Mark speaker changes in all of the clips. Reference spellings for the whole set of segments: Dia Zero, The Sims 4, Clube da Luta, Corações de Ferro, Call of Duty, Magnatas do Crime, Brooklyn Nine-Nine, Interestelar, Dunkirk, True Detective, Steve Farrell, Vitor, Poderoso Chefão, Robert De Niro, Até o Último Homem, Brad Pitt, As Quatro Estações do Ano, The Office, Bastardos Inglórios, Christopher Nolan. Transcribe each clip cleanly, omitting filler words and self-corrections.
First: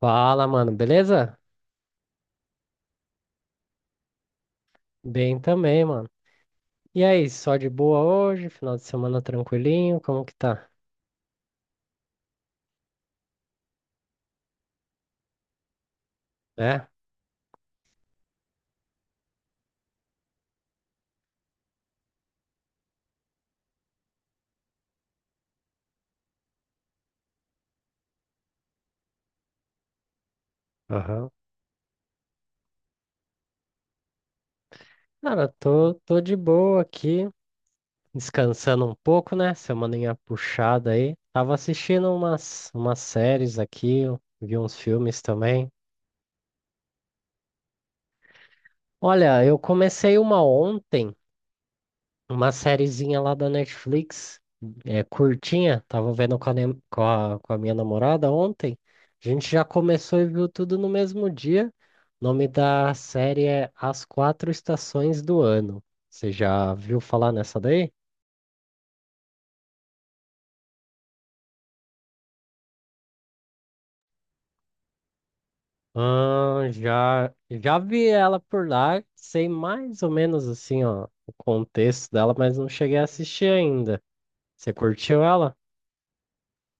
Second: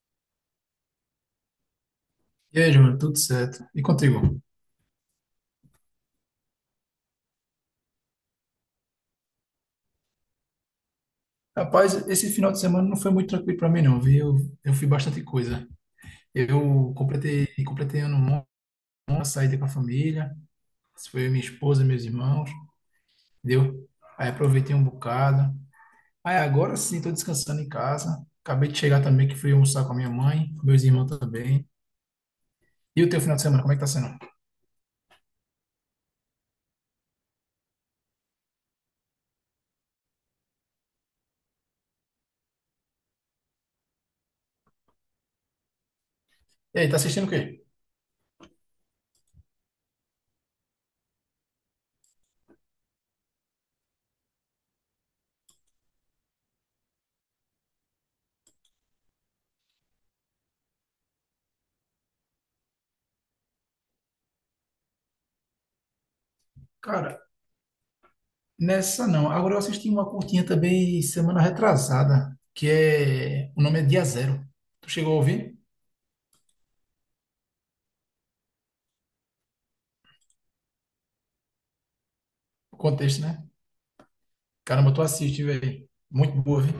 Speaker 1: Fala, mano, beleza?
Speaker 2: E aí, Júnior, tudo certo? E contigo?
Speaker 1: Bem também, mano. E aí, só de boa hoje? Final de semana tranquilinho? Como que tá?
Speaker 2: Rapaz, esse final de semana não foi muito tranquilo para mim, não, viu? Eu fiz bastante coisa.
Speaker 1: É?
Speaker 2: Eu completei ano bom, uma saída com a família. Isso foi eu, minha esposa, meus irmãos, entendeu? Aí aproveitei um bocado. Aí agora sim, tô descansando em casa. Acabei de chegar também, que fui almoçar com a minha mãe, meus irmãos
Speaker 1: Aham.
Speaker 2: também. E o teu final de semana, como é que tá sendo?
Speaker 1: Cara, tô de boa aqui, descansando um pouco, né? Semaninha puxada aí. Tava assistindo umas séries aqui, vi uns filmes também.
Speaker 2: E aí, tá assistindo o quê?
Speaker 1: Olha, eu comecei uma ontem. Uma sériezinha lá da Netflix, é, curtinha, tava vendo com a, nem- com a minha namorada ontem. A gente já começou e viu tudo no mesmo dia. O nome da série é As Quatro Estações do Ano. Você já viu
Speaker 2: Cara?
Speaker 1: falar nessa daí?
Speaker 2: Nessa não. Agora eu assisti uma curtinha também semana retrasada, que é. O nome é Dia Zero. Tu chegou a ouvir?
Speaker 1: Ah, já vi ela por lá, sei mais ou menos assim, ó, o contexto dela, mas não
Speaker 2: O
Speaker 1: cheguei a
Speaker 2: contexto, né?
Speaker 1: assistir ainda. Você
Speaker 2: Caramba, tu
Speaker 1: curtiu
Speaker 2: assiste,
Speaker 1: ela?
Speaker 2: velho. Muito boa, viu?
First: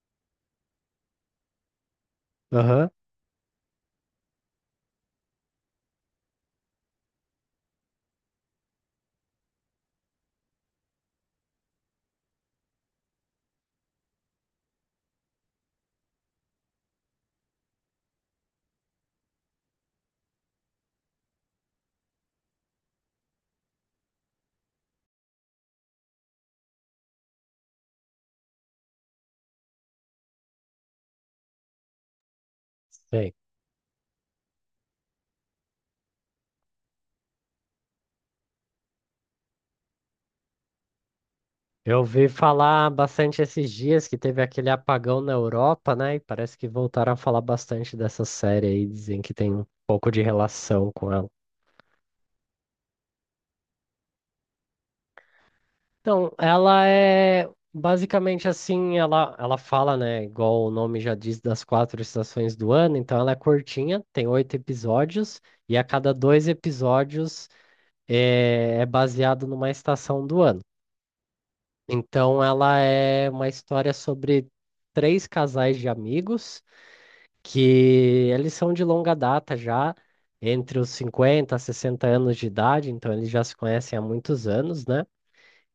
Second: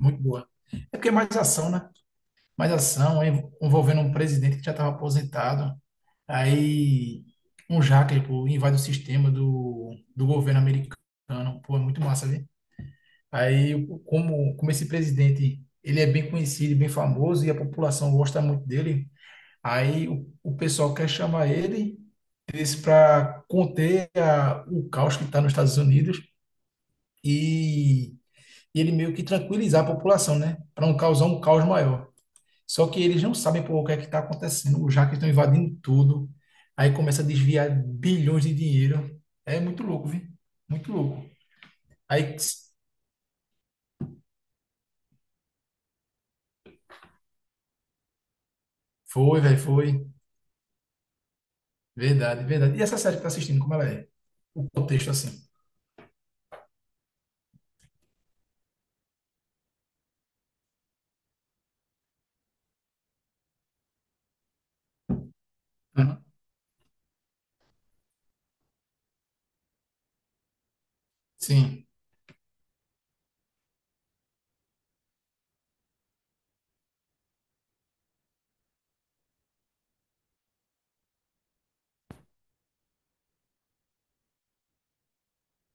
Speaker 2: Muito boa. É porque é mais ação, né? Mais
Speaker 1: Aham.
Speaker 2: ação, é envolvendo um presidente que já estava aposentado. Aí um hacker, pô, invade o sistema do governo americano. Pô, é muito massa, viu? Aí, como esse presidente, ele é bem conhecido, e bem famoso, e a população gosta muito dele. Aí o pessoal quer chamar ele, disse para conter a- o caos que está nos Estados Unidos e, ele meio que tranquilizar a população, né? Para não causar um caos maior. Só que eles
Speaker 1: Sei.
Speaker 2: não sabem por o que é que está acontecendo, já que estão invadindo tudo. Aí começa a desviar bilhões de dinheiro. É muito louco, viu? Muito louco.
Speaker 1: Eu ouvi
Speaker 2: Aí
Speaker 1: falar bastante esses dias que teve aquele apagão na Europa, né? E parece que voltaram a falar bastante dessa série aí, dizem que
Speaker 2: foi,
Speaker 1: tem
Speaker 2: velho,
Speaker 1: um pouco
Speaker 2: foi.
Speaker 1: de relação com ela.
Speaker 2: Verdade, verdade. E essa série que tá assistindo, como ela é? O contexto assim.
Speaker 1: Então, ela é basicamente assim, ela fala, né? Igual o nome já diz, das quatro estações do ano, então ela é curtinha, tem oito episódios, e a cada
Speaker 2: Uhum.
Speaker 1: dois episódios é baseado numa estação do ano.
Speaker 2: Sim.
Speaker 1: Então, ela é uma história sobre três casais de amigos que eles são de longa data já, entre os 50 a 60 anos de idade, então eles já se conhecem há muitos anos, né?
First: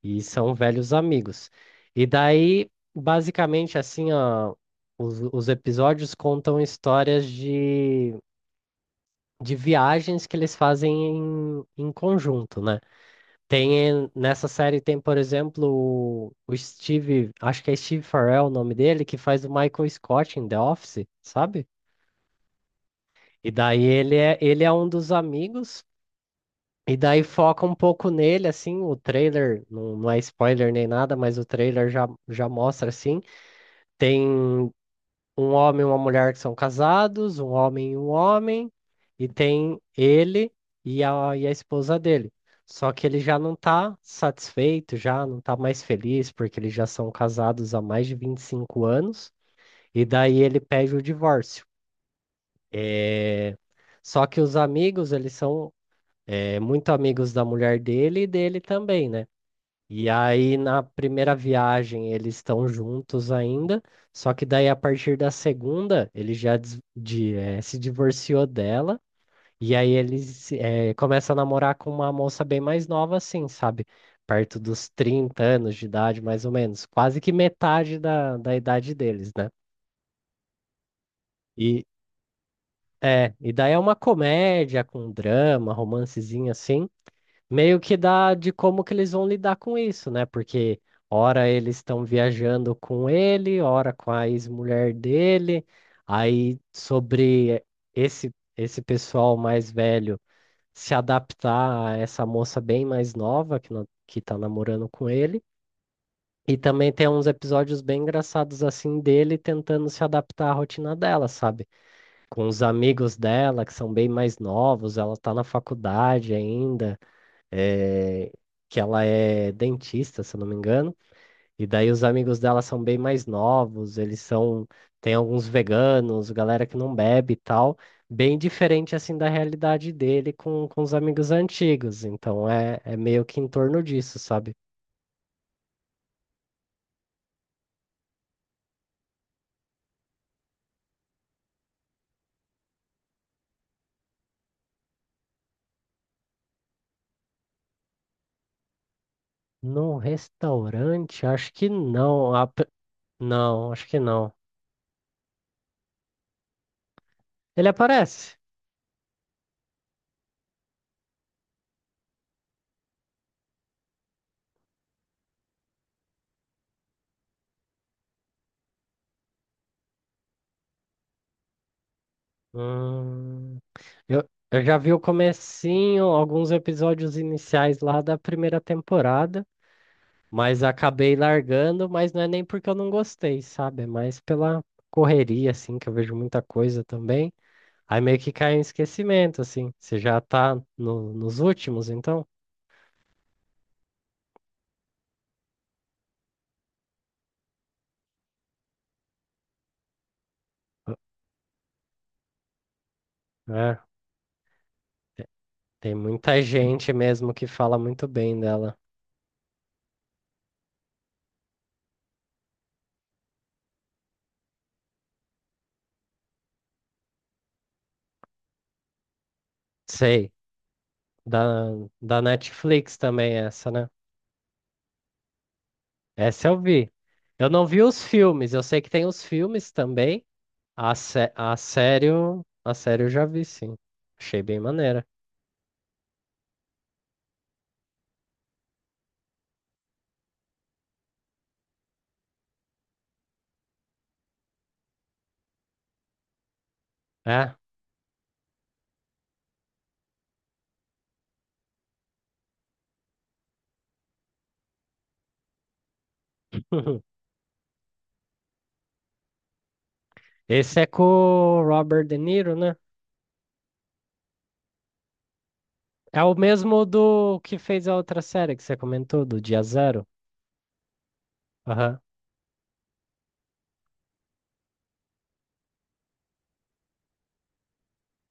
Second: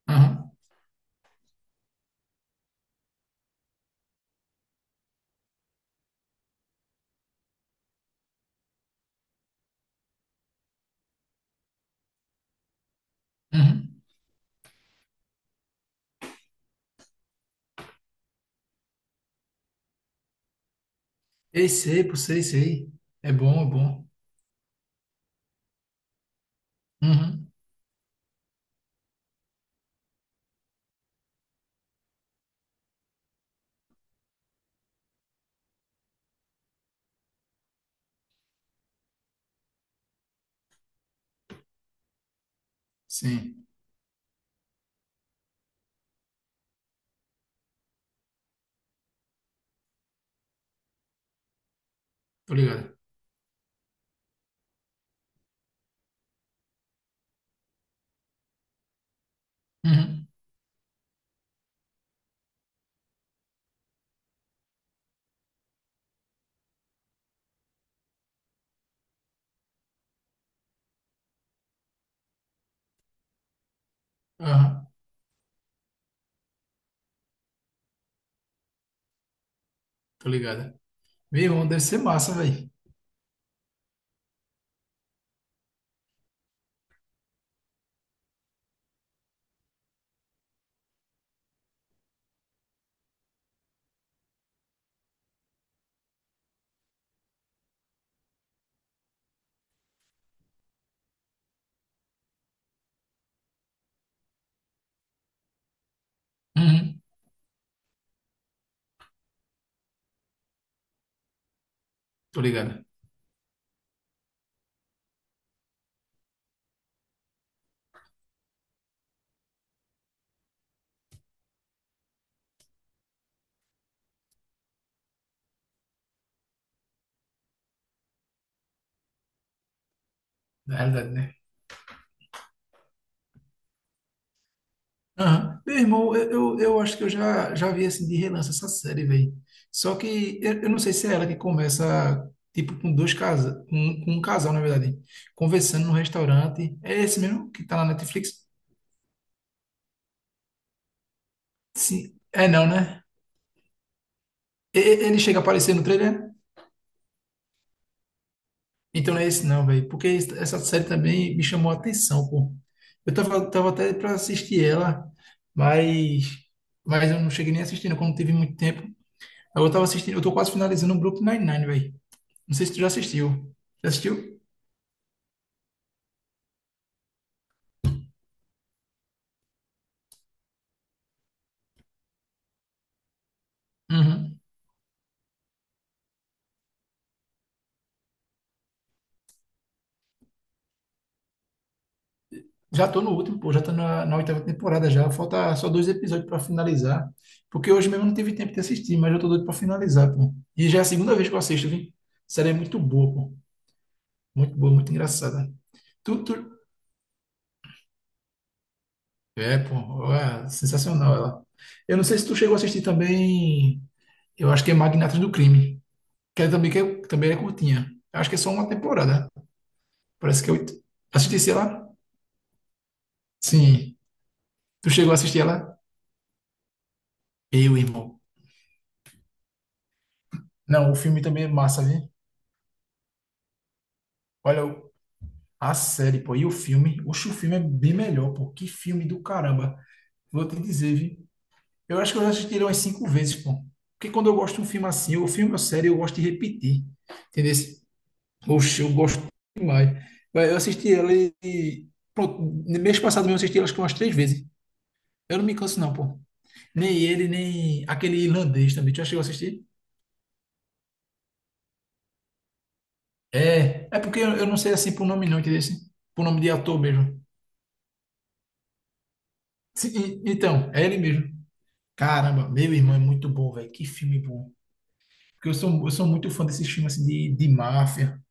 Speaker 1: E
Speaker 2: Uhum.
Speaker 1: são velhos amigos. E daí, basicamente, assim, ó, os episódios contam histórias de viagens que eles fazem em conjunto, né?
Speaker 2: Uhum.
Speaker 1: Nessa série tem, por exemplo, o Steve, acho que é Steve Farrell o nome dele, que faz o Michael Scott em The Office, sabe?
Speaker 2: Ei, sei, pô, sei, sei. É
Speaker 1: E
Speaker 2: bom, é
Speaker 1: daí
Speaker 2: bom.
Speaker 1: ele é um dos amigos, e daí
Speaker 2: Uhum.
Speaker 1: foca um pouco nele, assim, o trailer, não, não é spoiler nem nada, mas o trailer já mostra, assim, tem um homem e uma mulher que são casados, um homem, e tem ele e a esposa dele. Só que ele já não
Speaker 2: Sim,
Speaker 1: tá satisfeito, já não tá mais feliz, porque eles já são casados há mais de 25 anos, e daí ele pede o divórcio.
Speaker 2: tô ligado.
Speaker 1: É. Só que os amigos, eles são é muito amigos da mulher dele e dele também, né? E
Speaker 2: Uhum.
Speaker 1: aí, na primeira viagem, eles estão juntos ainda, só que daí, a partir da segunda, ele já se divorciou dela, e aí ele começa a namorar com uma moça bem mais nova, assim, sabe? Perto
Speaker 2: Aham,
Speaker 1: dos 30 anos de idade, mais ou menos, quase que metade da idade deles, né?
Speaker 2: tô ligado. Meu irmão, deve
Speaker 1: E,
Speaker 2: ser massa, velho.
Speaker 1: e daí é uma comédia com drama, romancezinho assim. Meio que dá de como que eles vão lidar com isso, né? Porque ora eles estão viajando com ele, ora com a ex-mulher dele, aí sobre esse pessoal mais velho se adaptar a essa moça bem mais nova que no- que tá namorando com ele. E também
Speaker 2: Uhum.
Speaker 1: tem uns episódios bem engraçados assim dele tentando se adaptar à rotina dela, sabe?
Speaker 2: Tô
Speaker 1: Com os
Speaker 2: ligado.
Speaker 1: amigos dela que são bem mais novos, ela tá na faculdade ainda eh, que ela é dentista, se eu não me engano, e daí os amigos dela são bem mais novos, eles são, tem alguns veganos, galera que não bebe e tal, bem diferente assim da realidade dele com,
Speaker 2: Na
Speaker 1: com os
Speaker 2: realidade,
Speaker 1: amigos
Speaker 2: né?
Speaker 1: antigos, então é meio que em torno disso, sabe?
Speaker 2: Aham. Meu irmão, eu acho que eu já vi, assim, de relance essa série, velho. Só que eu não sei se é ela que começa, tipo, com dois casas, com um casal, na verdade, conversando no restaurante. É esse mesmo que tá na Netflix?
Speaker 1: No restaurante, acho que
Speaker 2: Sim.
Speaker 1: não,
Speaker 2: É não, né?
Speaker 1: não, acho que não.
Speaker 2: E- ele chega a aparecer no trailer?
Speaker 1: Ele aparece.
Speaker 2: Então não é esse não, velho. Porque es- essa série também me chamou a atenção, pô. Eu tava até pra assistir ela, mas, mas eu não cheguei nem assistindo, como teve muito tempo. Aí eu tava assistindo, eu tô quase finalizando o Brooklyn Nine-Nine, velho. Não sei se tu já assistiu.
Speaker 1: Hum,
Speaker 2: Já
Speaker 1: eu,
Speaker 2: assistiu?
Speaker 1: eu já vi o comecinho, alguns episódios iniciais lá da primeira temporada. Mas acabei largando, mas não é nem porque eu não gostei, sabe? É mais
Speaker 2: Uhum.
Speaker 1: pela correria, assim, que eu vejo muita coisa também. Aí meio que cai em esquecimento, assim. Você já tá nos últimos, então?
Speaker 2: Já tô no último, pô. Já tô na oitava temporada já. Falta só dois episódios pra finalizar. Porque hoje mesmo eu não tive tempo de assistir, mas eu tô doido pra finalizar, pô. E já é a segunda vez que eu assisto, viu? A série é muito boa, pô.
Speaker 1: É.
Speaker 2: Muito boa, muito
Speaker 1: te-
Speaker 2: engraçada.
Speaker 1: Tem
Speaker 2: Tu,
Speaker 1: muita
Speaker 2: tu,
Speaker 1: gente mesmo que fala muito bem dela.
Speaker 2: É, pô, é sensacional ela. Eu não sei se tu chegou a assistir também, eu acho que é Magnatas do Crime, que é- também é curtinha. Acho que é só uma temporada.
Speaker 1: Sei.
Speaker 2: Parece que é oito. Assistisse
Speaker 1: Da,
Speaker 2: ela?
Speaker 1: da Netflix também, essa, né?
Speaker 2: Sim. Tu chegou a assistir ela?
Speaker 1: Essa eu vi. Eu não
Speaker 2: Eu,
Speaker 1: vi os
Speaker 2: irmão.
Speaker 1: filmes, eu sei que tem os filmes também.
Speaker 2: Não,
Speaker 1: A,
Speaker 2: o filme
Speaker 1: sé
Speaker 2: também é
Speaker 1: a
Speaker 2: massa,
Speaker 1: série,
Speaker 2: viu?
Speaker 1: eu- a série eu já vi, sim. Achei bem
Speaker 2: Olha, o-
Speaker 1: maneira.
Speaker 2: a série, pô, e o filme? Oxe, o filme é bem melhor, pô. Que filme do caramba. Vou te dizer, viu? Eu acho que eu já assisti ele umas 5 vezes, pô. Porque quando eu gosto de um filme assim, ou filme ou série, eu gosto de repetir. Entendeu?
Speaker 1: É.
Speaker 2: Oxe, eu gosto demais. Vai, eu assisti ela e. Pronto, no mês passado mesmo eu assisti ela acho que umas 3 vezes. Eu não me canso, não, pô. Nem ele, nem aquele irlandês também. Tu já chegou a assistir?
Speaker 1: Esse é com o Robert De Niro, né?
Speaker 2: É, é porque eu não sei assim por nome, não, entendeu? Assim,
Speaker 1: É
Speaker 2: por
Speaker 1: o
Speaker 2: nome de ator
Speaker 1: mesmo
Speaker 2: mesmo.
Speaker 1: do que fez a outra série que você comentou, do Dia
Speaker 2: Sim,
Speaker 1: Zero.
Speaker 2: e- então, é ele mesmo.
Speaker 1: Aham,
Speaker 2: Caramba, meu irmão é muito bom, velho. Que filme bom. Porque eu sou muito fã desses filmes assim, de máfia.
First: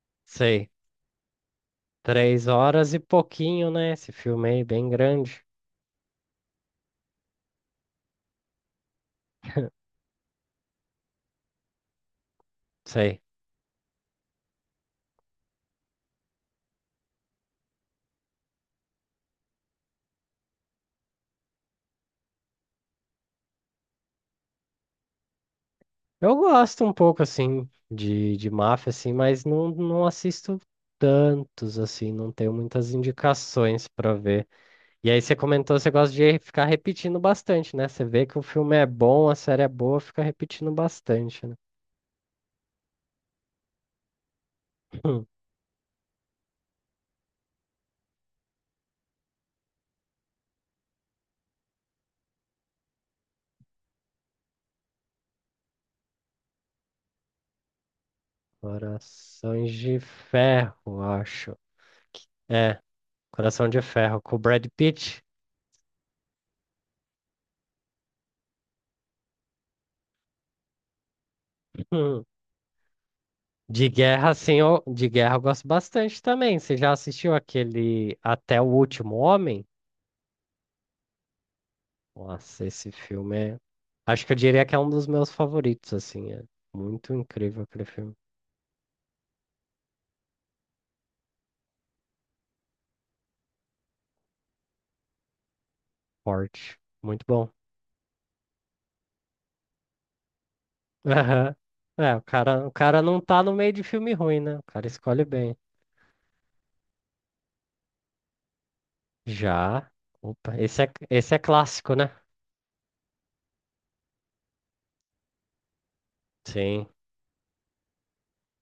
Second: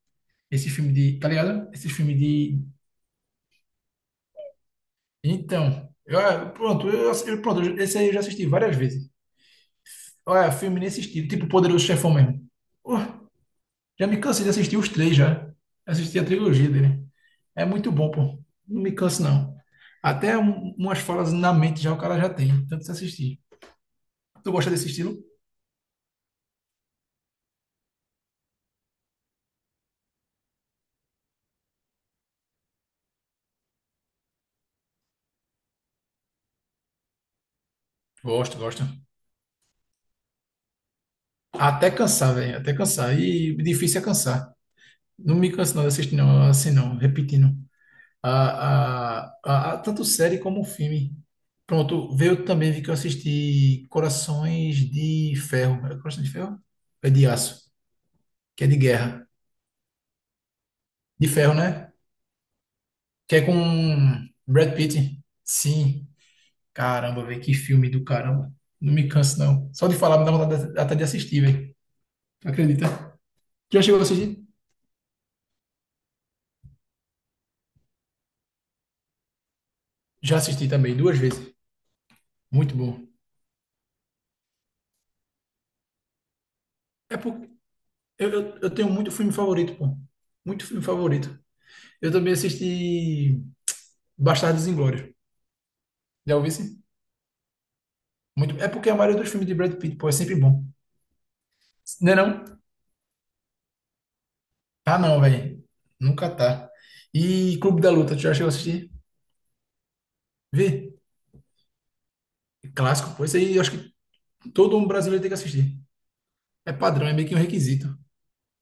Speaker 2: Esse
Speaker 1: sei.
Speaker 2: filme de. Tá ligado? Esse filme
Speaker 1: Três
Speaker 2: de.
Speaker 1: horas e pouquinho, né? Esse filme aí, bem grande.
Speaker 2: Então. Eu- pronto, Esse aí eu já assisti várias vezes. Olha, filme nesse estilo, tipo Poderoso Chefão mesmo.
Speaker 1: Sei.
Speaker 2: Uh, já me cansei de assistir os três já. Assisti a trilogia dele. É muito bom, pô. Não me canso, não. Até um- umas falas na mente já o cara já tem, tanto se assistir. Tu gosta desse estilo?
Speaker 1: Eu gosto um pouco, assim, de máfia, assim, mas não assisto tantos, assim, não tenho muitas indicações pra ver. E aí você comentou, você gosta de ficar repetindo bastante, né? Você vê que o
Speaker 2: Gosto,
Speaker 1: filme
Speaker 2: gosto.
Speaker 1: é bom, a série é boa, fica repetindo bastante, né?
Speaker 2: Até cansar, velho, até cansar. E difícil é cansar. Não me canso não de assistir, não, assim não, repetindo. Tanto série como filme. Pronto, veio também, vi que eu assisti Corações de Ferro. É Corações de Ferro? É de aço, que é de guerra.
Speaker 1: Corações de Ferro,
Speaker 2: De ferro,
Speaker 1: acho.
Speaker 2: né?
Speaker 1: É,
Speaker 2: Que é com
Speaker 1: Coração de Ferro com o Brad
Speaker 2: Brad Pitt.
Speaker 1: Pitt.
Speaker 2: Sim. Caramba, velho, que filme do caramba. Não me canso, não. Só de falar, me dá vontade até de assistir, velho.
Speaker 1: Hum.
Speaker 2: Tu acredita? Já
Speaker 1: De
Speaker 2: chegou a
Speaker 1: guerra,
Speaker 2: assistir?
Speaker 1: sim, de guerra eu gosto bastante também. Você já assistiu aquele Até o Último Homem?
Speaker 2: Já assisti também, 2 vezes.
Speaker 1: Nossa,
Speaker 2: Muito
Speaker 1: esse
Speaker 2: bom.
Speaker 1: filme é. Acho que eu diria que é um dos meus favoritos, assim. É muito
Speaker 2: É porque
Speaker 1: incrível aquele filme.
Speaker 2: eu tenho muito filme favorito, pô. Muito filme favorito. Eu também assisti Bastardos Inglórios. Já ouvi
Speaker 1: Forte.
Speaker 2: sim?
Speaker 1: Muito bom.
Speaker 2: Muito. É porque a maioria dos filmes de Brad Pitt, pô, é sempre bom.
Speaker 1: Aham.
Speaker 2: Não é
Speaker 1: É, o
Speaker 2: não?
Speaker 1: cara, o cara não tá no meio de filme ruim, né? O cara
Speaker 2: Ah, não,
Speaker 1: escolhe bem.
Speaker 2: velho. Nunca tá. E Clube da Luta, tu já chegou a assistir?
Speaker 1: Já. Opa,
Speaker 2: Vê?
Speaker 1: esse é clássico, né?
Speaker 2: Clássico, pô. Isso aí eu acho que todo um brasileiro tem que assistir. É
Speaker 1: Sim.
Speaker 2: padrão, é meio que um requisito.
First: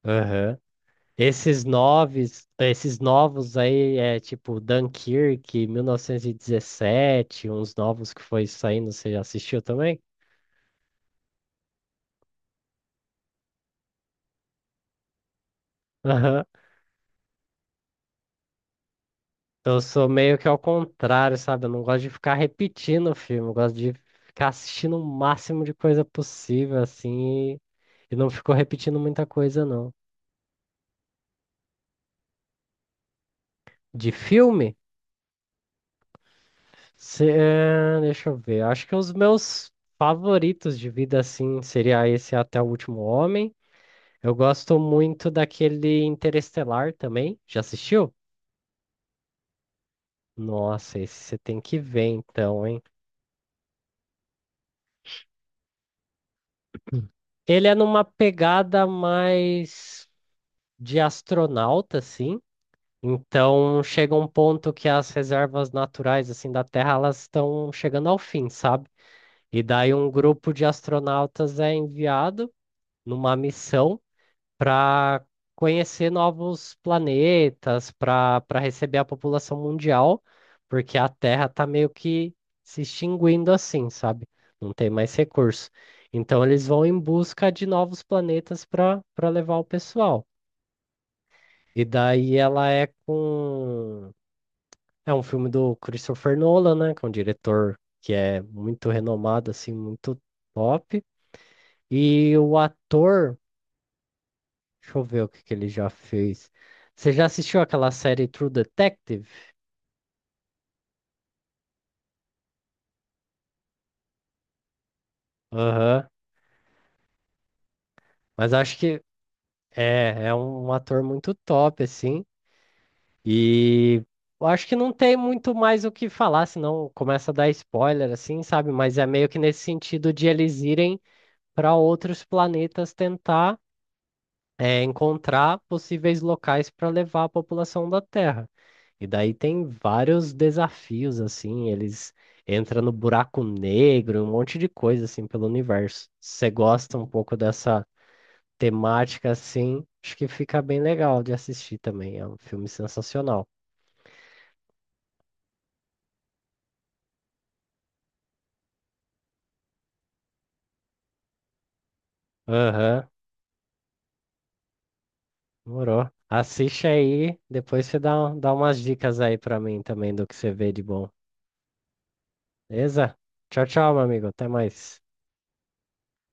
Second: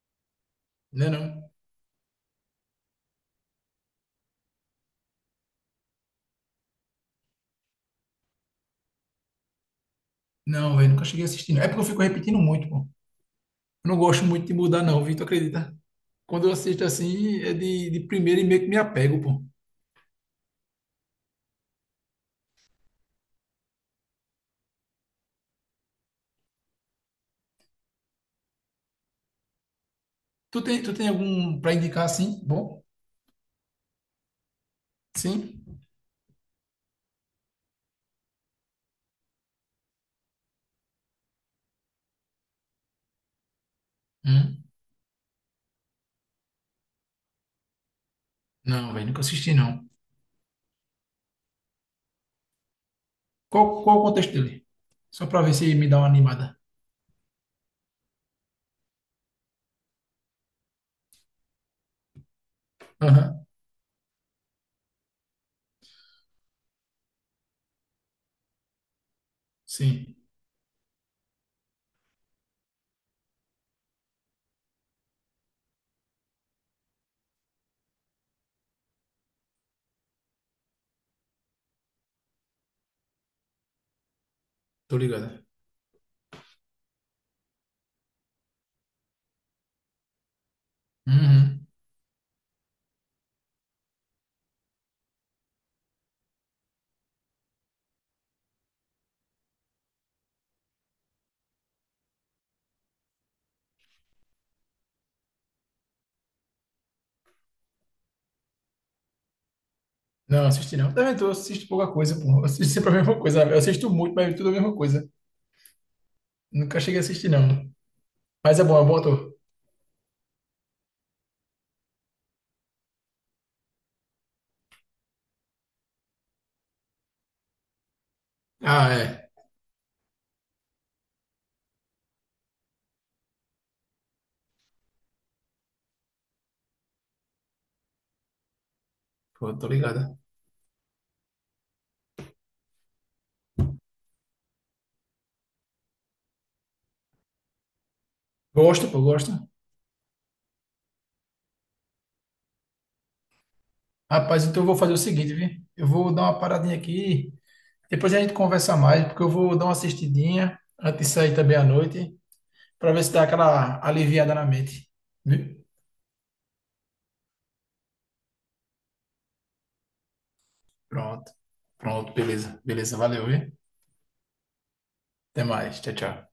Speaker 1: Aham.
Speaker 2: Não é não?
Speaker 1: Esses novos aí é tipo Dunkirk, 1917, uns novos que foi saindo, você já assistiu também?
Speaker 2: Não, velho, nunca cheguei a assistir. Não. É porque eu fico repetindo muito, pô. Eu não gosto muito de mudar, não, Vitor, acredita?
Speaker 1: Aham.
Speaker 2: Quando eu assisto assim, é de primeira e meio que me apego, pô.
Speaker 1: Eu sou meio que ao contrário, sabe? Eu não gosto de ficar repetindo o filme, eu gosto de ficar assistindo o máximo de coisa possível, assim, e não ficou repetindo muita coisa, não.
Speaker 2: Tu tem algum pra indicar assim? Bom?
Speaker 1: De filme?
Speaker 2: Sim?
Speaker 1: Deixa eu ver. Acho que os meus favoritos de vida, assim, seria esse Até o Último Homem. Eu
Speaker 2: Hum?
Speaker 1: gosto muito daquele Interestelar também. Já assistiu?
Speaker 2: Não, velho, nunca assisti, não.
Speaker 1: Nossa, esse você tem que ver então, hein?
Speaker 2: Qual o contexto dele? Só pra ver se me dá uma animada.
Speaker 1: Ele é numa pegada mais de astronauta, assim.
Speaker 2: Aham,
Speaker 1: Então chega um ponto que as reservas naturais assim da Terra elas estão chegando ao fim, sabe? E daí um
Speaker 2: sim,
Speaker 1: grupo de astronautas é enviado numa missão para conhecer novos planetas, para receber a população mundial, porque a Terra tá meio que se extinguindo assim, sabe? Não tem
Speaker 2: tô
Speaker 1: mais
Speaker 2: ligado.
Speaker 1: recurso. Então eles vão em busca de novos planetas para levar o pessoal.
Speaker 2: Uhum.
Speaker 1: E daí ela é com é um filme do Christopher Nolan, né, que é um diretor que é muito renomado assim, muito top. E o ator Deixa eu ver o que que ele já fez. Você já assistiu aquela série True Detective?
Speaker 2: Não, assisti não. Também tô, assisto pouca coisa, pô. Eu assisto sempre a mesma coisa. Eu assisto muito, mas tudo a mesma coisa.
Speaker 1: Aham.
Speaker 2: Nunca cheguei a assistir, não.
Speaker 1: Mas
Speaker 2: Mas
Speaker 1: acho
Speaker 2: é bom
Speaker 1: que
Speaker 2: ator.
Speaker 1: é um ator muito top, assim. E eu acho que não tem muito mais o que falar, senão começa a dar spoiler, assim, sabe?
Speaker 2: Ah,
Speaker 1: Mas é meio
Speaker 2: é.
Speaker 1: que nesse sentido de eles irem para outros planetas tentar encontrar possíveis locais para levar a população da Terra. E daí
Speaker 2: Pô,
Speaker 1: tem
Speaker 2: tô ligado.
Speaker 1: vários desafios, assim, eles entram no buraco negro, um monte de coisa, assim, pelo universo. Se você gosta um pouco dessa
Speaker 2: Gosto, pô,
Speaker 1: temática,
Speaker 2: gosto.
Speaker 1: assim, acho que fica bem legal de assistir também. É um filme sensacional.
Speaker 2: Rapaz, então eu vou fazer o seguinte, viu? Eu vou dar uma paradinha aqui. Depois a gente conversa mais, porque eu vou dar uma assistidinha antes de sair também à noite, pra ver
Speaker 1: Aham,
Speaker 2: se dá aquela aliviada na mente. Viu?
Speaker 1: morou. Assiste aí, depois você dá umas dicas aí pra mim também do que você vê de bom.
Speaker 2: Pronto. Pronto, beleza. Beleza,
Speaker 1: Beleza?
Speaker 2: valeu, viu?
Speaker 1: Tchau, tchau, meu amigo. Até mais.
Speaker 2: Até mais. Tchau, tchau.